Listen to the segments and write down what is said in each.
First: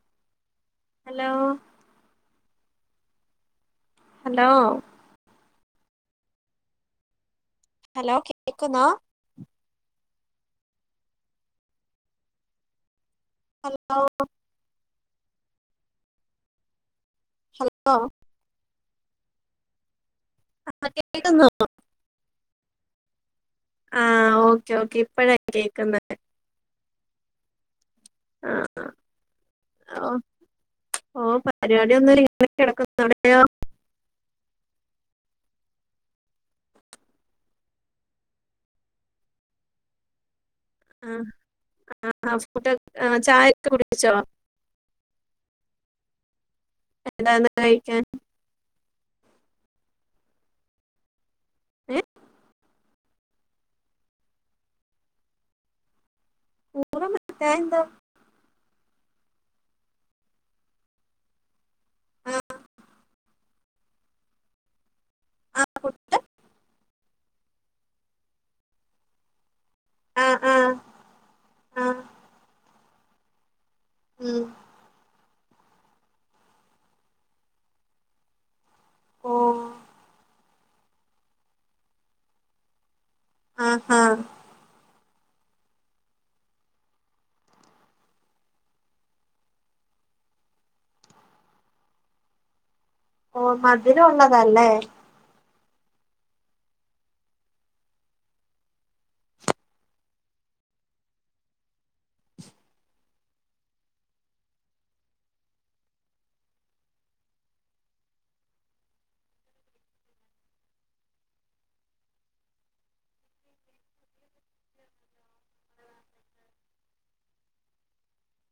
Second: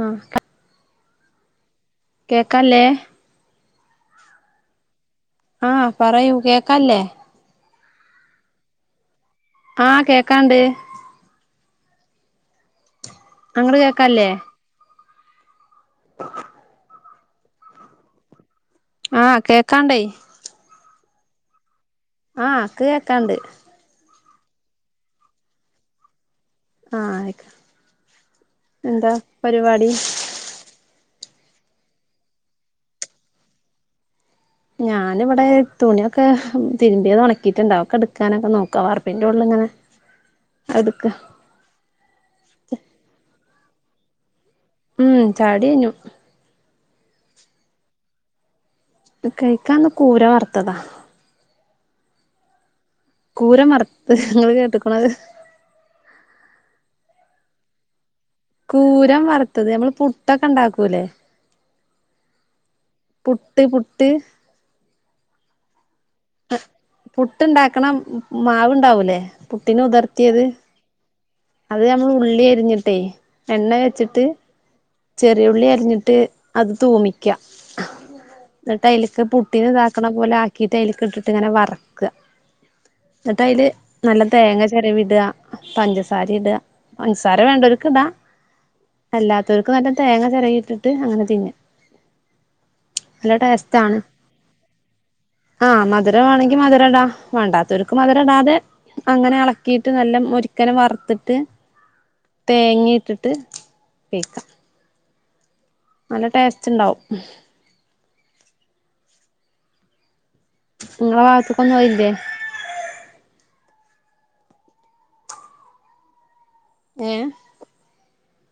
ആഹ hello കെക്കാലെ hello ആഹ് പറയൂ കേക്കല്ലേ ഹലോ കേക്കുന്നോ ആഹ് കേക്കാണ്ട് അങ്ങട് ഹലോ കേക്കല്ലേ [unintelligible] ഹല്ലോ ആഹ് കേക്കാണ്ടേയ് കേക്ക് ന്നോ ആഹ ക്ക് കേക്കാണ്ട് ആഹ ഓക്കേ ഓക്കേ ഇപ്പഴ കേക്കുന്ന ആയിക്ക എന്താ പരിപാടി ഓ ഓ പരിപാടി ഒന്നുല്ല ഇവിടെ കിടക്കുന്നു അവിടെയോ ഞാനി ഇവിടെ തുണിയൊക്കെ തിരുമ്പിത് ഉണക്കിട്ട്ണ്ട് അ ഒക്കെ എടുക്കാനൊക്കെ നോക്കാ വാർപ്പിന്റെ ഓൾൽ ഇങ്ങനെ എടുക്ക ആ അ ഊസ് പുട്ട് ചായ ത്ത് കുടിച്ചോ ഉം ചായുടി യിഞ്ഞു എന്താണ് കഴിക്കാൻ കഴിക്കാന്ന് കൂര വറുത്തതാ ഏ കൂര മറത്ത് ങ്ങള്ൾ കേട്ട്ക്ക്ണോ അത് പൂരം കയന്താ കൂരം വറുത്തത് അമ്മള് പുട്ടൊക്കെ ണ്ടാക്കൂല്ലേ ആ പുട്ട് പുട്ട് ആ പുട്ട് പുട്ട്ണ്ടാക്കണം മാവ്ണ്ടാവൂലേ പുട്ടിന് ആ ഉതർത്തിയത് ആ ആ അത് നമ്മൾ ഉള്ളി അരിഞ്ഞെ ട്ടെ എണ്ണ വെച്ചിട്ട് ഉം ചെറിയുള്ളി അരിഞ്ഞിട്ട് അത് തൂമിക്ക എന്നിട്ട് അയിലേക്ക് ഓ പുട്ടിനു ഇതാക്കണ പോലെ ആ ക്കിട്ട് അതിലേക്ക് ഇട്ടിട്ടിങ്ങനെ വറക്കുക എന്നിട്ട് അയില് ആഹാ നല്ല തേങ്ങ ചെരവി ടുക പഞ്ചസാ സാര ഇടുക പഞ്ചസാര വേണ്ടവർക്ക് ഇടാ അല്ലാത്തവർക്ക് നല്ല തേങ്ങ ചിരകീട്ടിട്ട് അങ്ങനെ തിന്ന നല്ല ഓ മധുരം ഉള്ളതാല്ലേ ആ മധുരം വേണോങ്കി മധുരം ഇടാ വേണ്ടാത്തവർക്ക് മധുരം ഇടാതെ അങ്ങനെ ഇളക്കിയിട്ട് നല്ല മൊരുക്കനെ വറു ത്തിട്ട് തേങ്ങയിട്ടിട്ട് കയിക്കാം നല്ല ടേസ്റ്റ് ഉണ്ടാവും ഇങ്ങളെ ഭാഗത്തേക്കൊന്നും അതില്ലേ ഏ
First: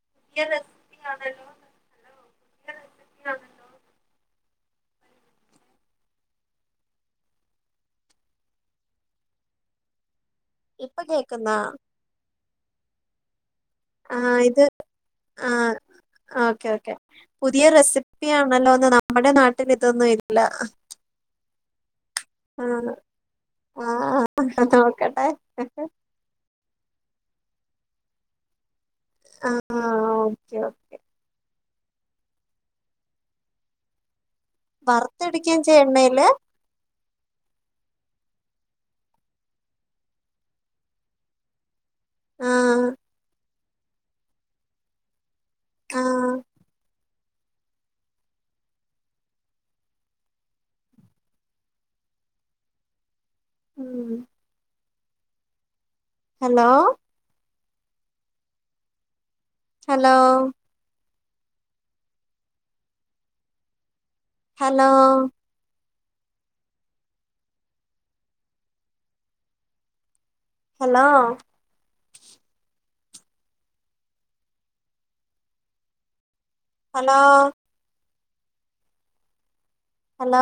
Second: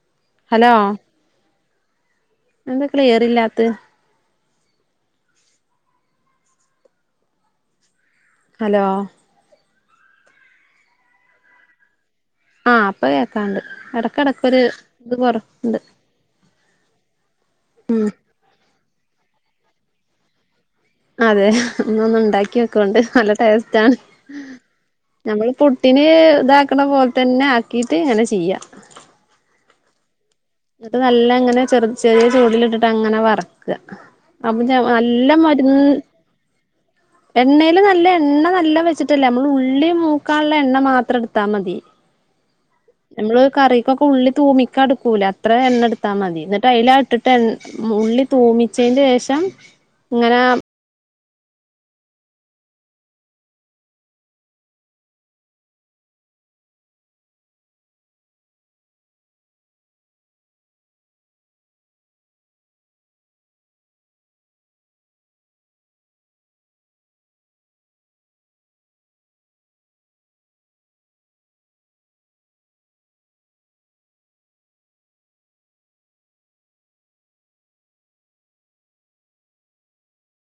[unintelligible] പുതിയ അതെന്താ ക്ലിയർ ആണല്ലോ. ഇല്ലാത്തത് ഹലോ ഇപ്പൊ കേക്കുന്നാ ആ പ്പൊ കേക്കാം ക്കാണ്ട് ഇടക്കടക്കൊരു ഇത് ഇത് കൊറ ണ്ട് ക്കെ പുതിയ റെസിപ്പിയാണല്ലോ ന്നു നമ്മുടെ നാട്ടിൽ ഇതൊന്നും ഇല്ല അതേ എന്നാ ഒന്ന് ഉണ്ടാക്കി ആഹ് നോക്കണ്ട് നല്ല ടേസ്റ്റ് ആണ് ആഹ് നോക്കട്ടെ നമ്മള് പുട്ടിന് ഇതാക്കണ പോ തന്നെ ആക്കീട്ട് അങ്ങനെ ചെയ്യ. ആഹ് ആഹ് ഓ ന്നിട്ട് നല്ല ഇങ്ങനെ ചെറ് ചെറിയ ചൂടിലിട്ടിട്ട് അങ്ങനെ വർക്ക്. അപ്പൊ ഇഞ്ഞ ഔ നല്ല വറുത്തെടുക്കുകയും മര്ന്ന് ചെയ്യും എണ്ണയില് എണ്ണേല് നല്ലേ എണ്ണ നല്ല വെച്ചിട്ടല്ലേ നമ്മള് ഉള്ളി മൂക്കാള്ള എണ്ണ മാത്രം എട്ത്താ മതി. ആഹ് ഞമ്മള് കറീക്കൊക്ക ഉള്ളി തൂമിക്കാട്ക്കൂല അത്രെ എണ്ണ എട്ത്താ ആഹ് മതി ഇന്നിട്ട് അയിലാട്ട് ട്ടെൻ ഉള്ളി തൂമിച്ചേന്റെ ശേഷം ഇങ്ങനെ ഉം hello hello hello hello hello hello